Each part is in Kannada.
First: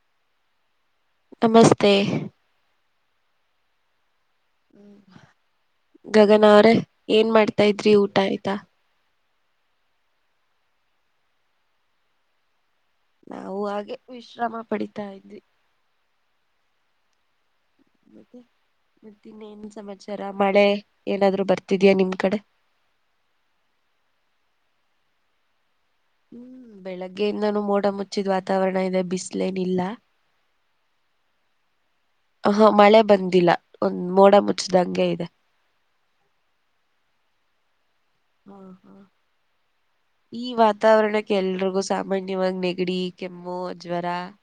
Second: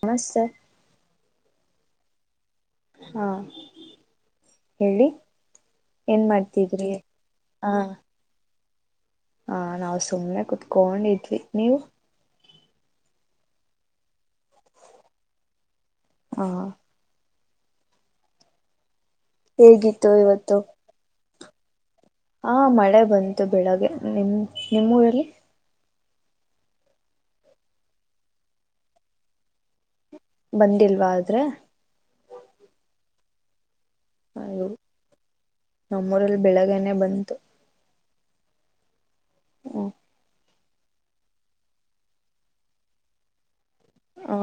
ಹ ಸರ್ ನಮಸ್ತೆ ಹಾ ಹ್ಮ ಹೇಳಿ ಏನ್ ಗಗನ ಅವ್ರೆ ಮಾಡ್ತಿದ್ರಿ ಏನ್ ಮಾಡ್ತಾ ಇದ್ರಿ ಊಟ ಆಯ್ತಾ ಹಾ ನಾವ್ ಸುಮ್ಮ್ನೆ ಕುೂತ್ಕೊಂಡಿದ್ವಿ ನೀವು ನಾವು ಹಾಗೆ ವಿಶ್ರಮ ಪಡಿತಾ ಇದ್ವಿ ಹಾ ಮತ್ತ ಮತ್ತ ಇನ್ನೇನ್ ಹೇಗಿತ್ತು ಸಮಾಚಾರ ಇವತ್ತು ಮಳೆ ಏನಾದ್ರು ಬರ್ ಹಾ ಮಳೆ ಬಂತು ಬೆಳಿಗ್ಗೆ ನಿಮ್ ನಿಮ್ಮ್ ಊರಲ್ಲಿ ಹ್ಮ್ ಬೆಳಗ್ಗೆಯಿಂದಾನೂ ಮೋಡ ಮುಚ್ಚಿದ್ ವಾತಾವರಣ ಇದೆ ಬಿಸ್ಲೇನ ಇಲ್ಲ. ಬಂದಿಲ್ವಾ ಆದ್ರೆ ಅ ಹ ಮಳೆ ಬಂದಿಲ್ಲ. ಒಂದ್ ಮೋಡ ಅಯ್ಯೋ ಮುಚ್ಚದಂಗೆ ಇದೆ ನಮ್ಮೂರಲ್ಲಿ ಬೆಳಗ್ಗನೆ ಬಂತು. ಆ ಹಾ ಊ ಈ ವಾತಾವರಣಕ್ಕೆ ಎಲ್ರಿಗೂ ಸಾಮಾನ್ಯವಾಗಿ ನೆಗಡಿ ಕೆಮ್ಮು ಜ್ವರ ಆ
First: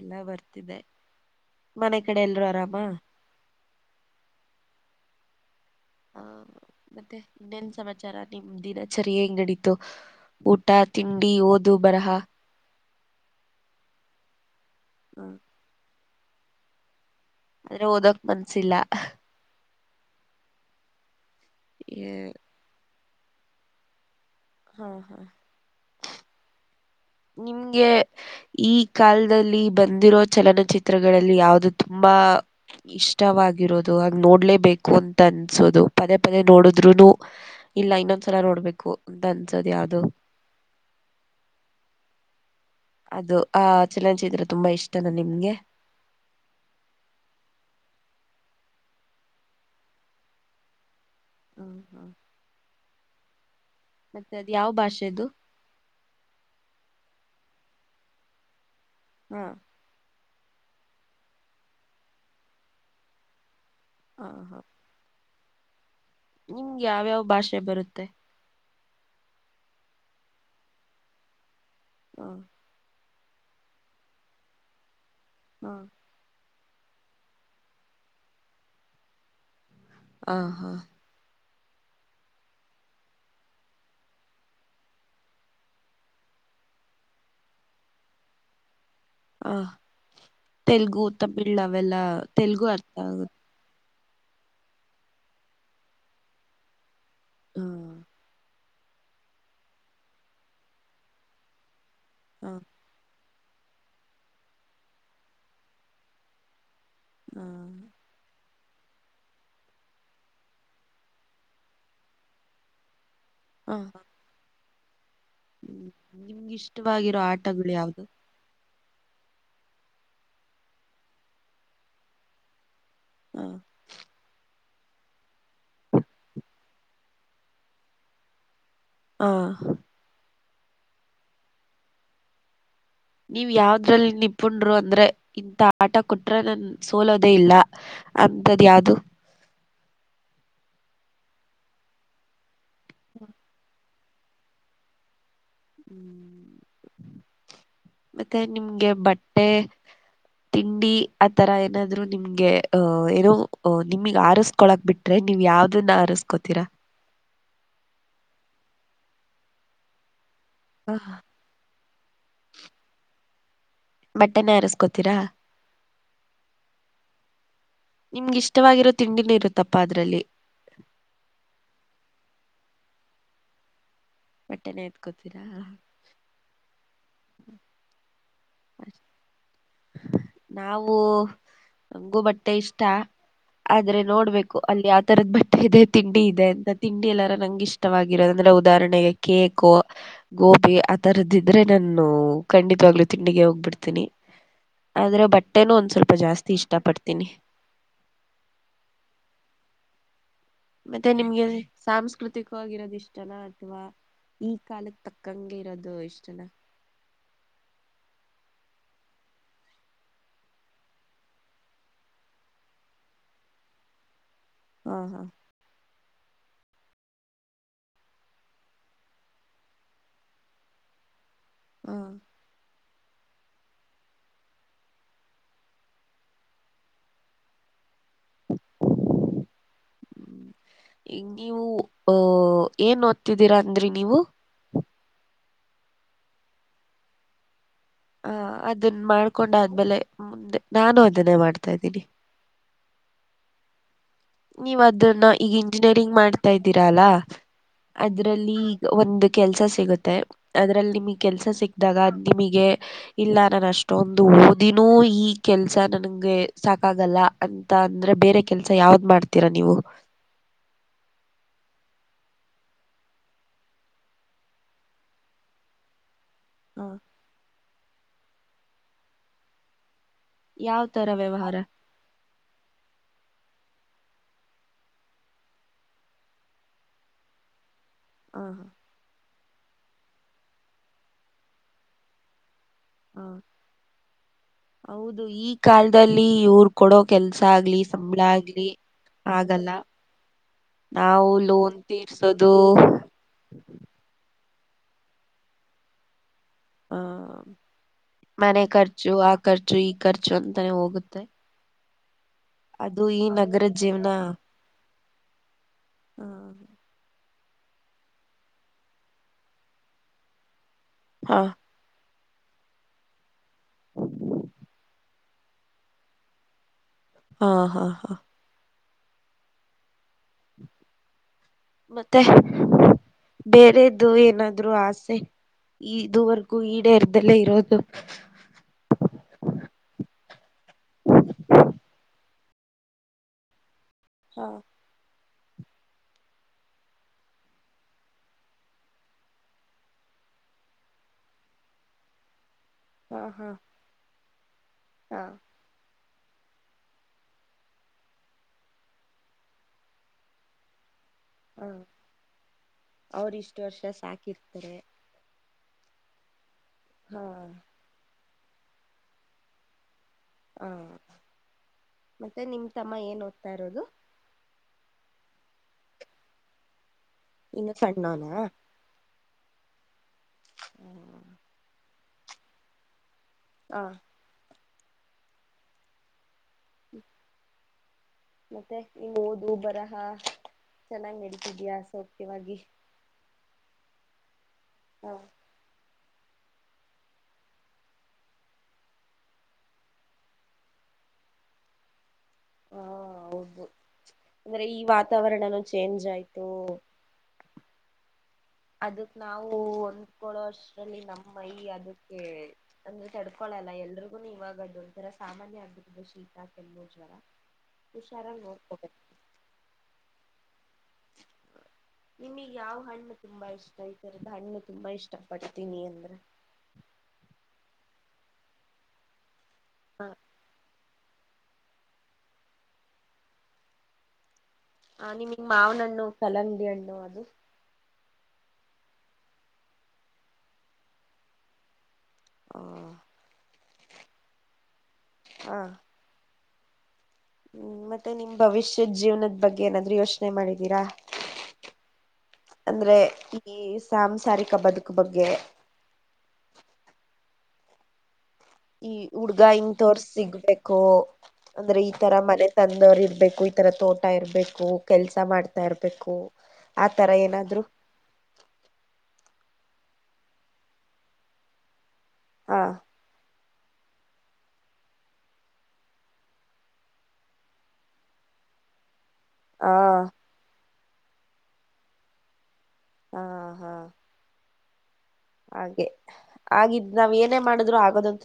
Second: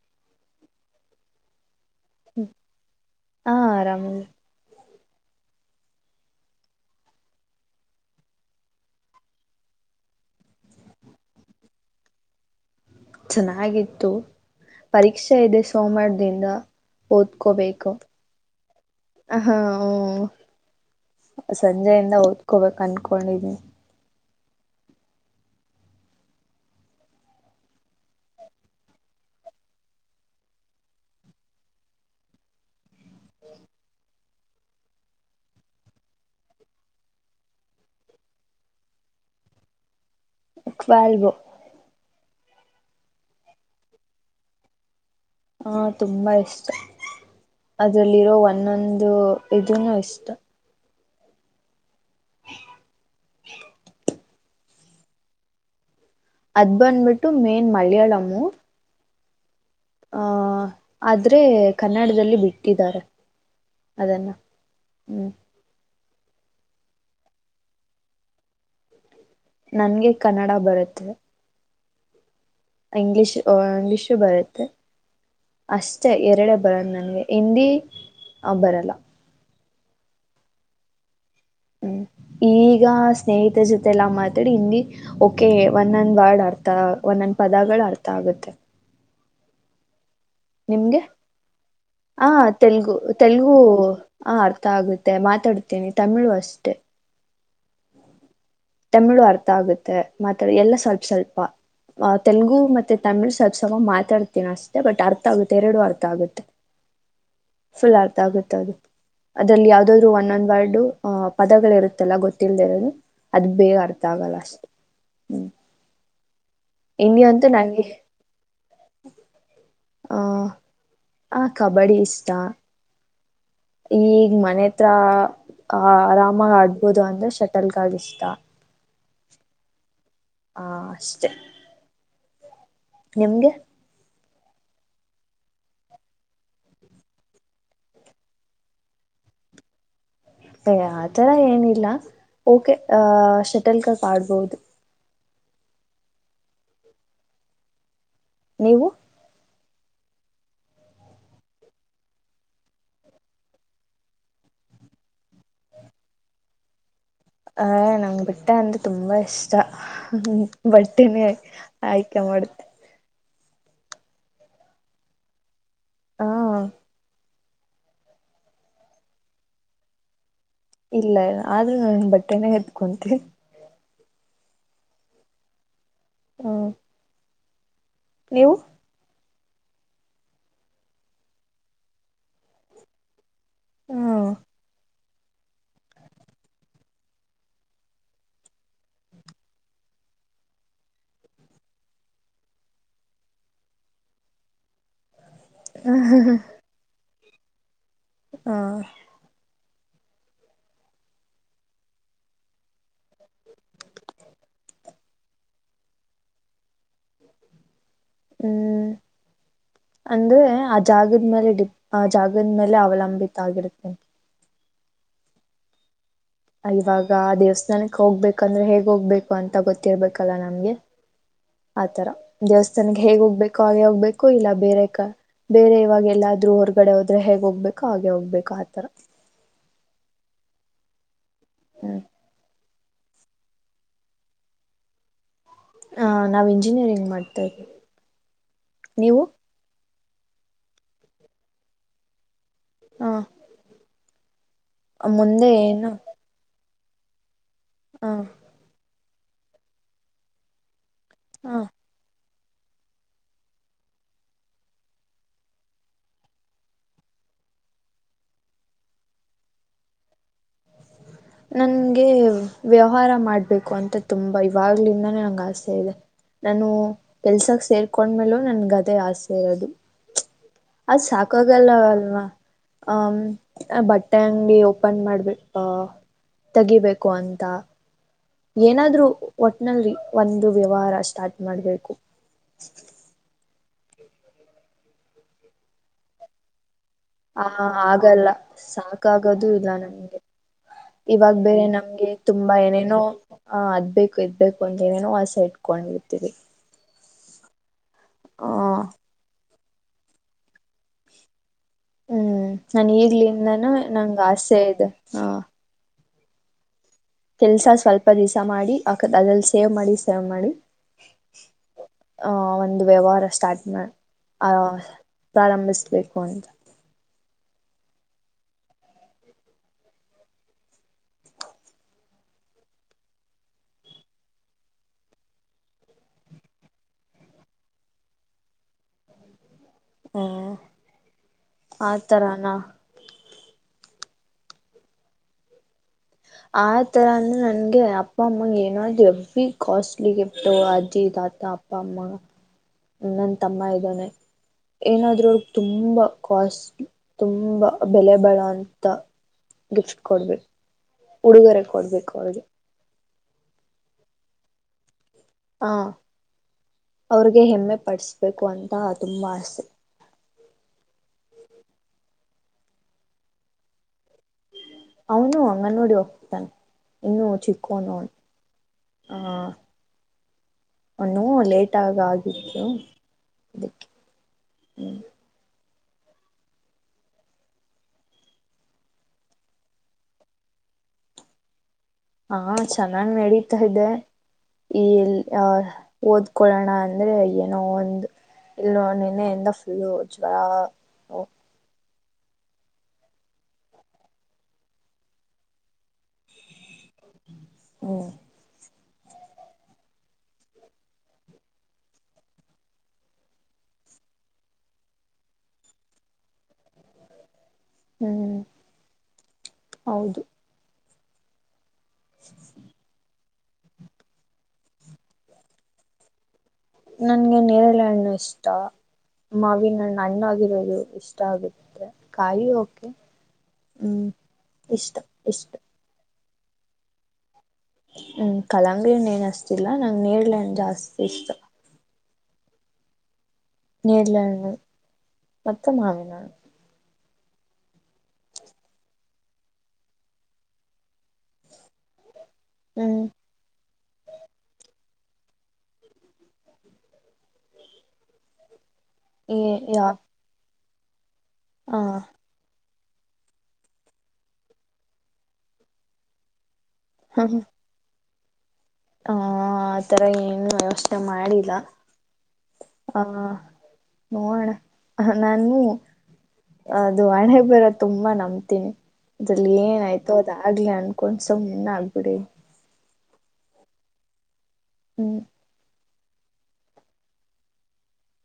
ಎಲ್ಲಾ ಬರ್ತಿದೆ. ಮನೆ ಕಡೆ ಎಲ್ರೂ ಆರಾಮ ಹಾ ಆರಾಮ ಹ ಮತ್ತೆ ಇನ್ನೇನ್ ಸಮಾಚಾರ ನಿಮ್ಮ ದಿನಚರಿ ಹೇಗ್ ನಡೀತು ಊಟ ತಿಂಡಿ ಓದು ಬರಹ. ಚೆನ್ನಾಗಿತ್ತು. ಪರೀಕ್ಷೆ ಇದೆ ಸೋಮಾರ್ ದಿಂದ ಅಂದ್ರೆ ಓದ್ಕೋಬೇಕು ಓದಕ್ ಮನ್ಸಿಲ್ಲ ಅಹಾ ಹು ಸಂಜೆಯಿಂದ ಓದ್ಕೋಬೇಕು ಅನ್ ಕೊಂಡಿದೀನಿ ಹಾ ಹಾ ನಿಮ್ಗೆ ಈ ಕಾಲದಲ್ಲಿ ಬಂದಿರೋ ಚಲನಚಿತ್ರಗಳಲ್ಲಿ ಯಾವ್ದು ತುಂಬಾ ಇಷ್ಟವಾಗಿರೋದು ಹಾಗ ನೋಡ್ಲೇಬೇಕು ಅಂತ ಅನ್ಸೋದು ಪದೇ ಪದೇ ನೋಡುದ್ರುನು ಇಲ್ಲ ಇನ್ನೊಂದ್ಸಲ ನೋಡ್ಬೇಕು ಅಂತ ಅನ್ಸೋದು ಯಾವ್ದು. ವಾಲ್ವೋ ಅದು ಆ ಚಲನಚಿತ್ರ ತುಂಬಾ ಇಷ್ ಹ ತುಂಬಾ ಇಷ್ಟ ಅದ್ರಲ್ಲಿರೋ ಒನ್ ನ್ನೊಂದು ಇದುನು ಇಷ್ಟ. ಹ್ಮ ಹ್ಮ [inaudible] ಮತ್ತೆ ಅದ ಯಾವ ಭಾಷೆದು. ಅದ್ ಬಂದ್ಬಿಟ್ಟು ಮೇನ್ ಮಲ್ಯಾಳಮ್ಮು ಹ್ಮ ಆಹ ಆದ್ರೆ ಕನ್ನಡದಲ್ಲಿ ಬಿಟ್ಟಿದ್ದಾರೆ. ಅದನ್ನ ಹ ಹ ಹ್ಮ್ ನಿಮ್ಗೆ ಯಾವ್ಯಾವ ಭಾಷೆ ಬರುತ್ತೆ. ನನ್ಗೆ ಕನ್ನಡ ಬರುತ್ತೆ. ಹ್ಮ ಇಂಗ್ಲಿಷ್ ಆ ಇಂಗ್ಲಿಷು ಬರುತ್ತೆ ಹಾ ಅಷ್ಟೇ ಎರಡೇ ಬರ ನನ್ಗೆ ಹಿಂದಿ ಆ ಬರಲ್ಲ ಹ ಹಾ ಹ್ಮ್ ಈಗ ಸ್ನೇಹಿತರ ಜೊತೆಲ್ಲಾ ಮಾತಾಡಿ ಹಿಂದಿ ಓಕೆ ಒಂದೊಂದ್ ವರ್ಡ್ ಅರ್ಥ ಒಂದೊಂದ್ ಪದಗಳು ಅರ್ಥ ಆಗತ್ತೆ ಹಾ ತೆಲುಗು ತಮಿಳ್ ಅವೆಲ್ಲ ತೆಲುಗು ಅರ್ಥ ಆಗುತ್ತೆ ಹಾ ಅರ್ಥ ಆಗುತ್ತೆ ಮಾತಾಡ್ತೇನಿ ತಮಿಳು ಅಷ್ಟೆ. ಹಾ ತಮಿಳು ಅರ್ಥ ಆಗುತ್ತೆ ಮಾತಾ [unintelligible] ಎಲ್ಲ ಸ್ವಲ್ಪ ಸ್ವಲ್ಪ ಅ ಹಾ ತೆಲುಗು ಮತ್ತೆ ತಮಿಳ್ ಸಲ್ಪ [unintelligible] [unintelligible] ಮಾತಾಡ್ತೀನ ಅಷ್ಟೆ ಬಟ್ ಅರ್ಥ ಆಗುತ್ತೆ ಎರಡು ಅರ್ಥ ಆಗುತ್ತೆ. ಹ ಫುಲ್ ಅರ್ಥ ಆಗುತ್ ತ [unintelligible] ಅದ್ರಲ್ಲಿ ಯಾವ್ದಾದ್ರು ಒಂದೊಂದ್ ವರ್ಡ್ ಅಹ್ ಪದಗಳು ಇರುತ್ತಲ್ಲ ಗೊತ್ತಿಲ್ದೆ ಇರೋದು ಅದ ಬೇಗ ಅರ್ಥ ಆಗಲ್ಲ ಅಷ್ಟೆ ಹ್ಮ್ ನಿಮ್ಗ ಇಷ್ಟವಾಗಿರೋ ಆಟಗಳು ಯಾವ್ದು ಹ ಆ ಕಬಡ್ಡಿ ಇಷ್ಟ ಹ ಈಗ ಮನೆತ್ ಹತ್ರ ಆ ಆರಾಮಾಗಿ ಆಡ್ಬೋದು ಅಂದ್ರೆ ಶಟಲ್ಗಾಗಿ [unintelligible] ಇಷ್ಟ ಹಾ ಹಾ ಅಷ್ಟೇ ನೀವ್ ಯಾವ್ದ್ರಲ್ಲಿ ನಿ [unintelligible] ಪುಣರು [unintelligible] ಅಂದ್ರೆ ಇಂತ ಆಟ ಕೊಟ್ರೆ ನನ್ ಸೋಲೋದೇ ಇಲ್ಲ ಅಂತದ ಯಾವ್ದದು ಏ ಆತರ ಏನಿಲ್ಲ ಓಕೆ ಹ ಶೆಟಲ್ಕಾಕ್ ಅಡಬೋದು ಹ್ಮ್ [inaudible] ಮತ್ತೆ ನೀವು ನಿಮ್ಗೆ ಬಟ್ಟೆ ತಿಂಡಿ ಆ ತರ ಏನಾದ್ರು ನಿಮ್ಗೆ ಅಹ್ ಏನೋ ಅ ನಿಮಗ್ ಹಾರಸ್ಕೊಳಕ್ [unintelligible] ಬಿಟ್ರೆ ನೀವ್ ಯಾವ್ದನ್ನ ಹಾರಸ್ಕೋತೀರಾ ಹ ನಂಗ್ ಬೆಟ್ಟ [unintelligible] ಅಂದ್ರೆ ತುಂಬಾ ಇಷ್ಟ ಹ್ಮ ಬಟ್ಟೆನೆ ಆಯ್ತು [unintelligible] ಬಟ್ಟೆನೆ ಹಾರಸ್ಕೋತೀರಾ ಹಾ ನಿಮ್ಗಿಷ್ಟವಾಗಿರೋ ತಿಂಡಿನ ಇರುತ್ತಪ್ಪ ಅದರಲ್ಲಿ. ಇಲ್ಲ ಆದ್ರೂ ನಾನ ಬಟ್ಟೆನೇ ಎತ್ಕೊಂತಿನ್ ಬಟ್ಟೆನ ಎತ್ಕೋತೀರಾ ಹ ಹ್ಮ್ [inaudible] ನೀವು ನಾವು ನಂಗೂ ಬಟ್ಟೆ ಇಷ್ಟ ಆದ್ರೆ ಹ್ಮ್ ನೋಡ್ಬೇಕು ಅಲ್ಲಿ ಆ ತರದ ಬಟ್ಟೆ ಇದೆ ತಿಂಡಿ ಇದೆ ಅಂತ ತಿಂಡಿ ಎಲ್ಲಾರ ನಂಗೆ ಇಷ್ಟವಾಗಿರೋದ ಅಂದ್ರೆ ಉದಾಹರಣೆಗೆ ಕೇಕು ಗೋಬಿ ಆ ತರದ ಇದ್ರೆ ನಾನು ಖಂಡಿತವಾಗ್ಲುೂ ತಿಂಡಿಗೆ ಹೋಗ್ಬಿಡ್ತೀನಿ ಆದ್ರೆ ಬಟ್ಟೆನೂ ಒಂದ್ ಸ್ವಲ್ಪ ಜಾಸ್ತಿ ಇಷ್ಟ ಪಡ್ತಾರೆ ತಿನಿ ಹಾ ಮತ್ತೆ ನಿಮ್ಗೆ ಸಾಂಸ್ಕೃತಿಕವಾಗಿರೋದಿಷ್ಟ ಚಲ ಅಥವಾ ಈ ಕಾಲಕ್ಕೆ ತಕ್ಕ ಕಂಗೆ ಇರೋದು ಇಷ್ಟಲ್ಲ ಹ್ಮ್ ಅಂದ್ರೆ ಆ ಜಾಗದ್ಮೇಲೆ ಡಿಪ್ ಆ ಜಾಗದ ಮೇಲೆ ಅವಲಂಬಿತ ಆಗಿರುತ್ತೆ ಹಾ ಹಾ ಇವಾಗ ದೇವಸ್ಥಾನಕ್ಕೆ ಹೋಗ್ಬೇಕಂದ್ರೆ ಹೇಗ್ ಹೋಗ್ಬೇಕು ಅಂತ ಗೊತ್ತಿರ್ಬೇಕಲ್ಲ ನಮ್ಗೆ ಆತರ ದೇವಸ್ಥ ನನಗೆ ಹೇಗ್ ಹೋಗ್ಬೇಕು ಹಾಗೆ ಹೋಗ್ಬೇಕು ಇಲ್ಲ ಬೇರೆ ಬೇರೆ ಇವಾಗ ಎಲ್ಲಾದ್ರೂ ಹೊರಗಡೆ ಹೋದ್ರೆ ಹೇಗ್ ಹೋಗ್ಬೇಕು ಹಾಗೆ ಹೋಗ್ಬೇಕು ಆತರ ಇ ನೀವು ಹ್ಮ್ ಅಹ ಏನ್ ಓದ್ತಿದ್ದೀರಾ ಅಂದ್ರಿ ನೀವು ಹ ನಾವ್ ಇಂಜಿನಿಯರಿಂಗ್ ಮಾಡ್ತಾ ಇದ್ವಿ ಹ ಅದನ್ ಮಾಡ್ಕೊಂಡ ಆದ್ಮೇಲೆ ಮುಂದೆ ನಾನು ಅದನ್ನೇ ಮಾಡ್ತಾ ಇದ್ದೀನಿ ಹಾ ನೀವ್ ಅದನ್ನ ಈಗ ಇಂಜಿನಿಯರಿಂಗ್ ಮಾಡ್ತಾ ಇದಿ ್ತಿದಿರಾ ಅಲ್ಲ ಹ ಅದ್ರಲ್ಲಿ ಈಗ ಒಂದು ಕೆಲ್ಸ ಸಿಗುತ್ತೆ ಅ ್ರಲ್ಲಿ ನಿಮಗ್ ಕೆಲಸ ಹ ಸಿಕ್ದಾಗ ನಿಮಗೆ ಇಲ್ಲ ನಾನು ಅಷ್ಟೊಂದು ಓದಿನೂ ಈ ಕೆಲ್ಸ ನನ್ಗೆ ಸಾಕಾಗಲ್ಲ ಅಂತ ಅಂದ್ರೆ ಬೇರೆ ಕೆಲ್ಸ ಯಾವ್ದ ಮಾಡ್ತೀರಾ ನೀವು ನಂಗೆ ವ್ಯವಹಾರ ಮಾಡ್ಬೇಕು ಅಂತ ತುಂಬಾ ಇವಾಗ್ಲಿಂದಾನೇ ನಂಗೆ ಆಸೆ ಇದೆ ನಾನು ಹ ಕೆಲ್ಸಕ್ ಸೇರ್ ಕಕೊಂಡ್ಮೇಲೂ ನನ್ ಗದೆ ಆಸೆ ಇರೋದು ಯಾವ ಅದ್ ತರ ವ್ಯವಹಾರ ಸಾಕಾಗಲ್ಲ ಅಲ್ವಾ ಅ ಬಟ್ಟೆಂಗಿ ಓಪನ್ ಮಾಡ್ಬೇಕ ಅಹ ತಗಿಬೇಕು ಅಂತ ಹ ಏನಾದ್ರೂ ಒಟ್ಲ್ಲಿ ಒಂದು ವ್ಯವಹಾರ ಸ್ಟಾರ್ಟ್ ಮಾಡಬೇಕು ಹಾ ಹೌದು ಈ ಕಾಲದಲ್ಲಿ ಇವರು ಹ ಆಗಲ್ಲ ಸಾಕಾಗದು ಆಗಲ್ಲ ಇಲ್ಲ ನಮ್ಗೆ ನಾವು ಇವಾಗ ಬೇರೆ ಲೋನ್ ನಮ್ಗೆ ತೀರ್ಸೋದು ತುಂಬಾ ಏನೇನೋ ಆ ಅದ್ಬೇಕು ಇದ್ಬೇಕು ಕೊಂಡ ನೇನೋ ಆ ಸ ಇಟ್ಕೊಂಡಿರ್ತೀರಿ ಆ ಮನೆ ಕರ್ಚು ಆ ಖರ್ಚು ಈ ಖರ್ಚು ಅಂತಾನೆ ಹೋಗುತ್ತೆ. ಹ್ಮ್ ನಾನ ಅದು ಈ ನಗರ ಈಗ್ಲಿಂದನೂ ನಂ ಆಸೆ ಇದೆ. ಹಾ. ಹಾ. ಕೆಲ್ಸ ಸ್ವಲ್ಪ ದಿವ್ಸ ಮಾಡಿ ಹಾಕದ್ ಅಲ್ಲೆಲ್ ಸೇವ್ ಮಾಡಿ ಸೇವ್ ಮಾಡಿ. ಹಾ. ಆ ಒಂದು ವ್ಯವಹಾರ ಸ್ಟಾರ್ಟ್. ಮ ಆ. ಪ್ರಾರಂಭಿಸ್ಬೇಕು ಅಂತ. ಹಾ ಹಾ ಹಾ. ಮತ್ತೆ ಬೇರೇದು ಏನಾದ್ರು ಆಸೆ ಇದುವರ್ಗೂ ಈಡೇರಿದಲ್ಲೇ ಇರೋದು. ಹ್ಮ್ ಆ ತರಾನ. ಹಾ. ಆ ತರ ಅಂದ್ರೆ ನನ್ಗೆ ಅಪ್ಪ ಅಮ್ಮಂಗೆ ಏನಾದ್ರು ಹೆವಿ ಕಾಸ್ಟ್ಲಿ ಗಿಫ್ಟು ಅಜ್ಜಿ ತಾತ ಅಪ್ಪ ಅಮ್ಮ. ಹಾ ನನ್ ಹಾ ತಮ್ಮ ಇದಾನೆ. ಹಾ ಏನಾದ್ರೂ ಅವ್ರಿಗ್ ತುಂಬ. ಕಾಷ್ಲಿ ತುಂಬಾ ಬೆಲೆ ಬಾಳೋ ಅಂತ ಗಿಫ್ಟ್ ಕೊಡ್ಬೇಕ್. ಉಡುಗೊರೆ ಕೊಡ್ಬೇಕು ಅವ್ರ್ ಗೆ. ಅವ್ರ್ ಇಷ್ಟ್ ವರ್ಷ ಸಾಕಿರ್ತರೆ. ಹಾ. ಅವ್ರಿಗೆ ಹೆಮ್ಮೆ ಪಡ್ಸ್. ಬೇಕು ಅಂತ ತುಂಬ ಆಸೆ. ಹಾ ಮತ್ತೆ ನಿಮ್ ತಮ್ಮ ಏನ್ ಓದ್ತಾ ಇರೋದು. ಅವ್ನು ಅಂಗನವಾಡಿ ಹೋಗ್ತಾನ್. ಇನ್ನೂ ಇನ್ನು ಚಿಕ್ಕೋನ್ ಅವ್ನ್. ಸಣ್ಣೋನಾ ಹಾ ಅವ್ನೂ ಲೇಟ್ ಆಗ್ ಆಗಿದ್ದು. ಹಾ. ಹ್ಮ್. ಮತ್ತೆ ಈಗ ಓದು ಬರಹ ಚೆನ್ನಾಗ್ ನಡಿತಿದ್ಯಾ. ಹಾ ಚೆನ್ನಾಗ್ ನಡಿ. ತಾ ಇದೆ. ಹಾ ಈಲ್ ಆ. ಓದ್ಕೊಳ್ಳೋಣ ಅಂದ್ರೆ ಏನೋ ಒಂದು ಇಲ್ಲ ನೆನ್ನೆಯಿಂದ ಫುಲ್ಲು ಜ್ವರ. ಹಾ ಹೌದು ಅಂದ್ರೆ ಈ ವಾತಾವರ್ಣಾನು ಚೇಂಜ್ ಆಯ್ತು. ಹೂ. ಅದಕ್ ನಾವು ಹೊಂದ್ಕೊಳ್ಳೋ ಅಷ್ಟ್ರಲ್ಲಿ ನಮ್ಮ್ ಮೈ ಅದುಕ್ಕೆ ಅಂದ್ರೆ ತಡ್ಕೊಳಲ್ಲ ಎಲ್ರಿಗುನು ಇವಾಗ ಅದ್ ಒಂತರ ಸಾಮಾನ್ಯ ಆಗ್ಬಿಟ್ಟಿದೆ ಶೀತಾ ಕೆಮ್ಮು ಜ್ವರ. ಹ್ಮ್ ಹುಷಾರಾಗ್ ನೋಡ್ಕೋಬೇಕ್. ಹೌದು ನಿಮಿಗ್ ಯಾವ ಹಣ್ಣ್ ತುಂಬಾ ಇಷ್ಟ ಈತರದ್ ಹಣ್ಣು ತುಂಬ ಇಷ್ಟ ಪಡ್ತೀನಿ ಅಂದ್ರೆ. ನನ್ಗೆ ನೇರಳೆ ಹಣ್ಣು ಇಷ್ಟ. ಮಾವಿನ್ ಹಣ್ಣು ಹಾಣ್ಣಾಗಿರೋದು ಇಷ್ ಟ ಆಗುತ್ತೆ ಕಾಯಿ ಓಕೆ ಹ್ಮ್ ಇಷ್ಟ ಹ ನಿಮಗ್ ಇಷ್ಟ ಮಾವಿನಣ್ಣು ಕಲಂಗಡಿ ಹಣ್ಣು ಅದು ಹ್ಮ್ ಕಲಂಗಡಿಯೇನ್ ಏನಷ್ಟ ತಿನ್ನಲ್ಲ ನಂಗ್ ನೇಡ್ಲನ್ ಜಾಸ್ತಿ ಇಷ್ಟ ಹ ನರ್ಲೆಣ್ ಹ ಮತ್ತೆ ಮಾವಿನ ಹ್ಮ್ ಮತ್ತೆ ನಿಮ್ ಭವಿಷ್ಯದ ಜೀವನದ ಬಗ್ಗೆ ಏನಾದ್ರೂ ಯೋಚನೆ ಮಾಡಿದ್ದೀರಾ? ಅಂದ್ರೆ ಹ್ಮ್ ಈ ಸಾಂಸಾರಿಕ ಬದುಕು ಇ ಬಗ್ಗೆ ಈ ಹುಡ್ಗಾ ಹಿಂಗ ತೋರ್ ಸಿಗ್ಬೇಕು‌. ಗ ಅಂದ್ರೆ ಆ ಈ ತರ ಮನೆ ತಂದವರು ಇರ್ಬೇಕು ಈ ತರ ತೋಟ ಇರ್ಬೇಕು ಕೆಲ್ಸ ಮಾಡ್ತಾ ಇರ್ಬೇಕು. ಆ ತರ ಏನಾದ್ರು ಹ ಆತರ ಏನು ಯೋಚನೆ ಮಾಡಿಲ್ಲ. ಹಾ ನೋಣ ನಾನು ಅದು ಹಣೆ ಬರ ತುಂಬಾ ನಂಬ್ತೀನಿ. ಅಲ್ಲಿ ಹಾ ಏನಾಯ್ತು ಅದ ಆ ಅನ್ ಕೊಸ ಮುನ್ನ ಆಗ್ ಬಿಡಿ ಹಾ ಹಾ ಹ್ಮ್ ಹಾಗೆ ಹಾಗಿದ್ ನಾವ್ ಏನೇ ಮಾಡಿದ್ರು ಆಗೋದಂತ.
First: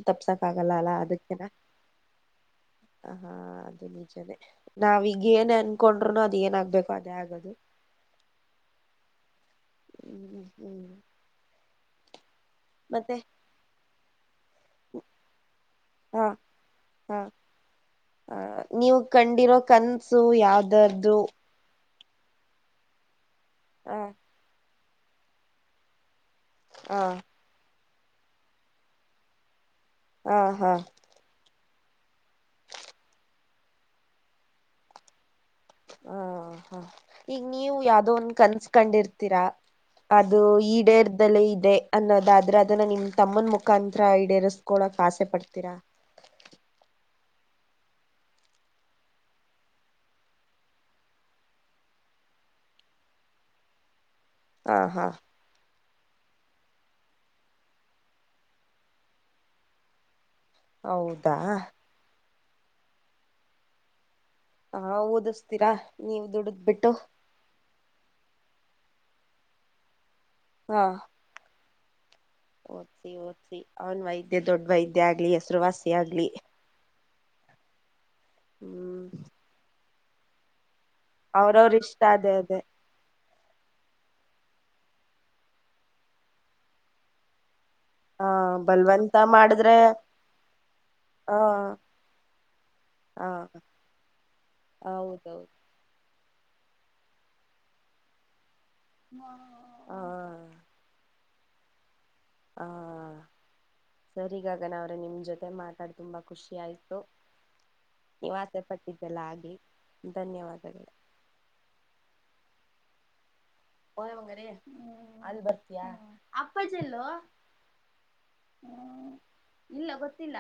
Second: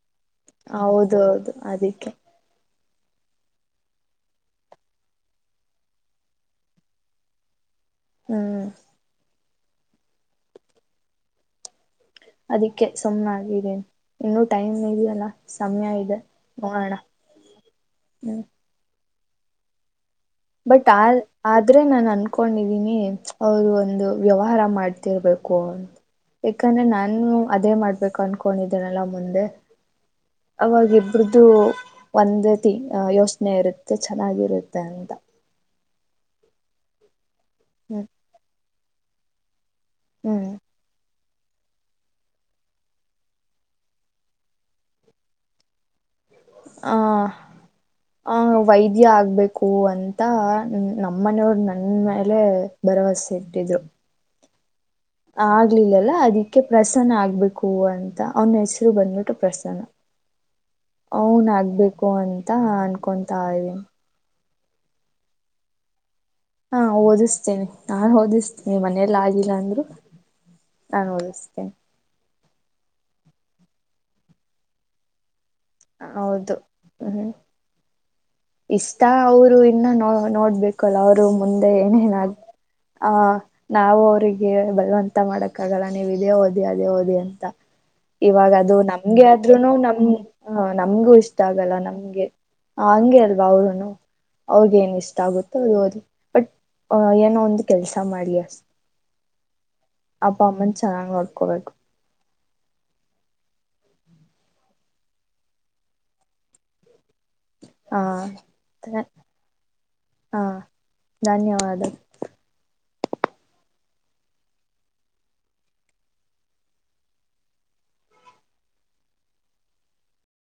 ಹೌದ ಹೌದು ಅದಕ್ಕೆ ಹಾ ಅದು ನಿಜನೇ ನಾವೀಗ ಏನ್ ಅನ್ಕೊಂಡರುನು ಅದ ಏನೇನಾಗ್ಬೇಕು ಅದೇ ಆಗದು. ಹ್ಮ್ ಹ್ಮ್ ಅದಕ್ಕೆ ಮತ್ತೆ ಸುಮ್ನೆ ಆಗಿದ್ದೇನೆ. ಇನ್ನುೂ ಟೈಮ್ ಇದೆಯಲ್ಲ ಸಮಯ ಇದೆ ಹಾ ನೋಡೋಣ ಹಾ ಆ ಹ್ಮ ನೀವು ಕಂಡಿರೋ ಕಂದ ಬಟ್ ಆ ಆದ್ರೆ ನಾನ ಅನ್ಕೊಂಡಿದೀನಿ. ಅವರು ಆ ಒಂದು ವ್ಯವಹಾರ ಮಾಡ ತೆಳ್ಬೇಕೊ. ಯಾಕಂದ್ರ ಆ ನಾನು ಅದೇ ಮಾಡ್. ಬೇಕ್ ಅನ್ಕೊಂಡಿದ್ದನಲ್ಲ ಮುಂದೆ. ಆ ಹಾ ಅವಾಗ ಇಬ್ರುದು. ಒಂದ ತ್ ಯೋಚನೆ ಇರತ್ತೆ ಚೆನ್ನಾಗಿರುತ್ತೆ ಅಂತಾ. ಹಾ ಹಾ ಈಗ ನೀವು ಹ್ಮ್ ಯಾವ್ದೋ ಒಂದ್ ಕನಸ್. ಕಂಡಿರ್ತೀರಾ. ಅದು ಹ್ಮ್ ಈಡೇರ್ ಈಡೇರದಲೇ ಇದೆ ಅನ್ನೋದಾದ್ರೆ ಅದನ್ನ ನಿಮ್ಮ ತಮ್ಮನ ಮುಖಾಂತ್ರ ಈಡೇರಸ್ಕೊಳಕ್ ಆಸೆ ಪಡ್ತೀರಾ. ಆಹ ಆ ವೈದ್ಯ ಆಗ್ಬೇಕು ಅಂತ ನಮ್ಮನೆಯವರು ನನ್ನ ಮೇಲೆ ಭರವಸೆ ಇಟ್ಟಿದ್ರು. ಹಾ ಆಗ್ಲಿಲ್ಲ ಅಲ್ಲ. ಅದೀಕ್ಕೆ ಪ್ರಸನ್ನ ಆಗ್ಬೇಕು ಅಂತಾ ಅವನ್ ಹೆಸ್ರು ಬಂದ್ಬಿಟ್ಟು ಪ್ರಸನ್ನ. ಹೌದಾ ಅವ್ನು ಆಗ್ಬೇಕು ಅಂತ್. ಅಂತಾ ಅನ್ಕೊತಾ ಇದೀನಿ. ಹಾ ಓದಿಸ್ತೀರಾ. ನೀವು ದುಡದ್ ಹಾ ಬಿಟ್ಟು ಓದಿಸ್ತೇನೆ ನಾನ್ ಓದಿಸ್ತೀನಿ ಮನೆ. ಮನೇಲ್ ಆಗಿಲ್ಲ ಅಂದ್ರೆ. ಹಾ ನಾನ್ ಓದಸು ತ್ತ ಓದ್ಸಿ ಓದ್ಸಿ ಅವನ್ ವೈದ್ಯ ದೊಡ್ ವೈದ್ಯ ಆಗ್ಲಿ ಎಷ್ಟ. ಹೌದು ಹ್ಮ್ ಇಷ್ಟ ಹ್ಮ್ ಅವ್ರು ಇನ್ನು ನಮ್. ಹಾ ನೋಡ್ಬೇಕ. ಕಲಾ ಅವ್ರು ಮುಂದೆ ಅವ್ರವ್ರ ಇಷ್ಟ ಏನೇನೆ ಅದೇ ಆಗ್ ಅದೇ ಆ. ನಾವು ಅವರಿಗೆ ಬಲವಂತ ಮಾಡಕ್ಕ ಆಗಲ್ಲ ನೀವ್ ಇದೇ ಓದಿ ಅದೇ ಓದಿ ಅಂತಾ. ಹ ಇವಾಗ ಅದು ಬಲ್ವಂತ ನಮ್ಗೆ ಆದ್ರುನು ಮಾಡಿದ್ರೆ ನಮ್. ಹ ನಮ್ಗೂ ಇಷ್ಟ ಹ ಆಗಲ್ಲ ನಮ್ಗೆ ಹಂಗೆ ಹ ಅಲ್ವಾ ಅವ್ರನು ಅವ್ರಗೇಏನ ಇಷ್ಟ ಹೌದೌದು ಆಗುತ್ತೆ ಅದು ಒದ ಬಟ್ ಅ ಏನೋ ಒಂದು ಕೆಲ್ಸ ಮಾಡ್ಲಿ ಅಸ್ [inaudible] ಅಪ್ಪ ಅಮ್ಮನ್ ಚೆನ್ನಾಗ ನಡ್ಕೋಬೇಕು. ಹ ಸರಿ ಗಗನಾ ಅವ್ರೆ ನಿಮ್ಮ ಜೊತೆ ಮಾತಾಡಿ ತುಂಬಾ ಖುಷಿ ಆಯ್ತು. ಹ ನೀವ್ ಆಸೆಪಟ್ಟಿದ್ದೇಲ್ಲ ಆಗ್ಲಿ ಹ ಧನ್ಯವಾದಗಳು. ಧನ್ಯವಾದ ಒನೆ ಬಂಗಾರಿ ಅಲ್ ಬರ್ತೀಯಾ ಅಪ್ಪಾಜಿ ಎಲ್ಲೋ ಇಲ್ಲ ಗೊತ್ತಿಲ್ಲ.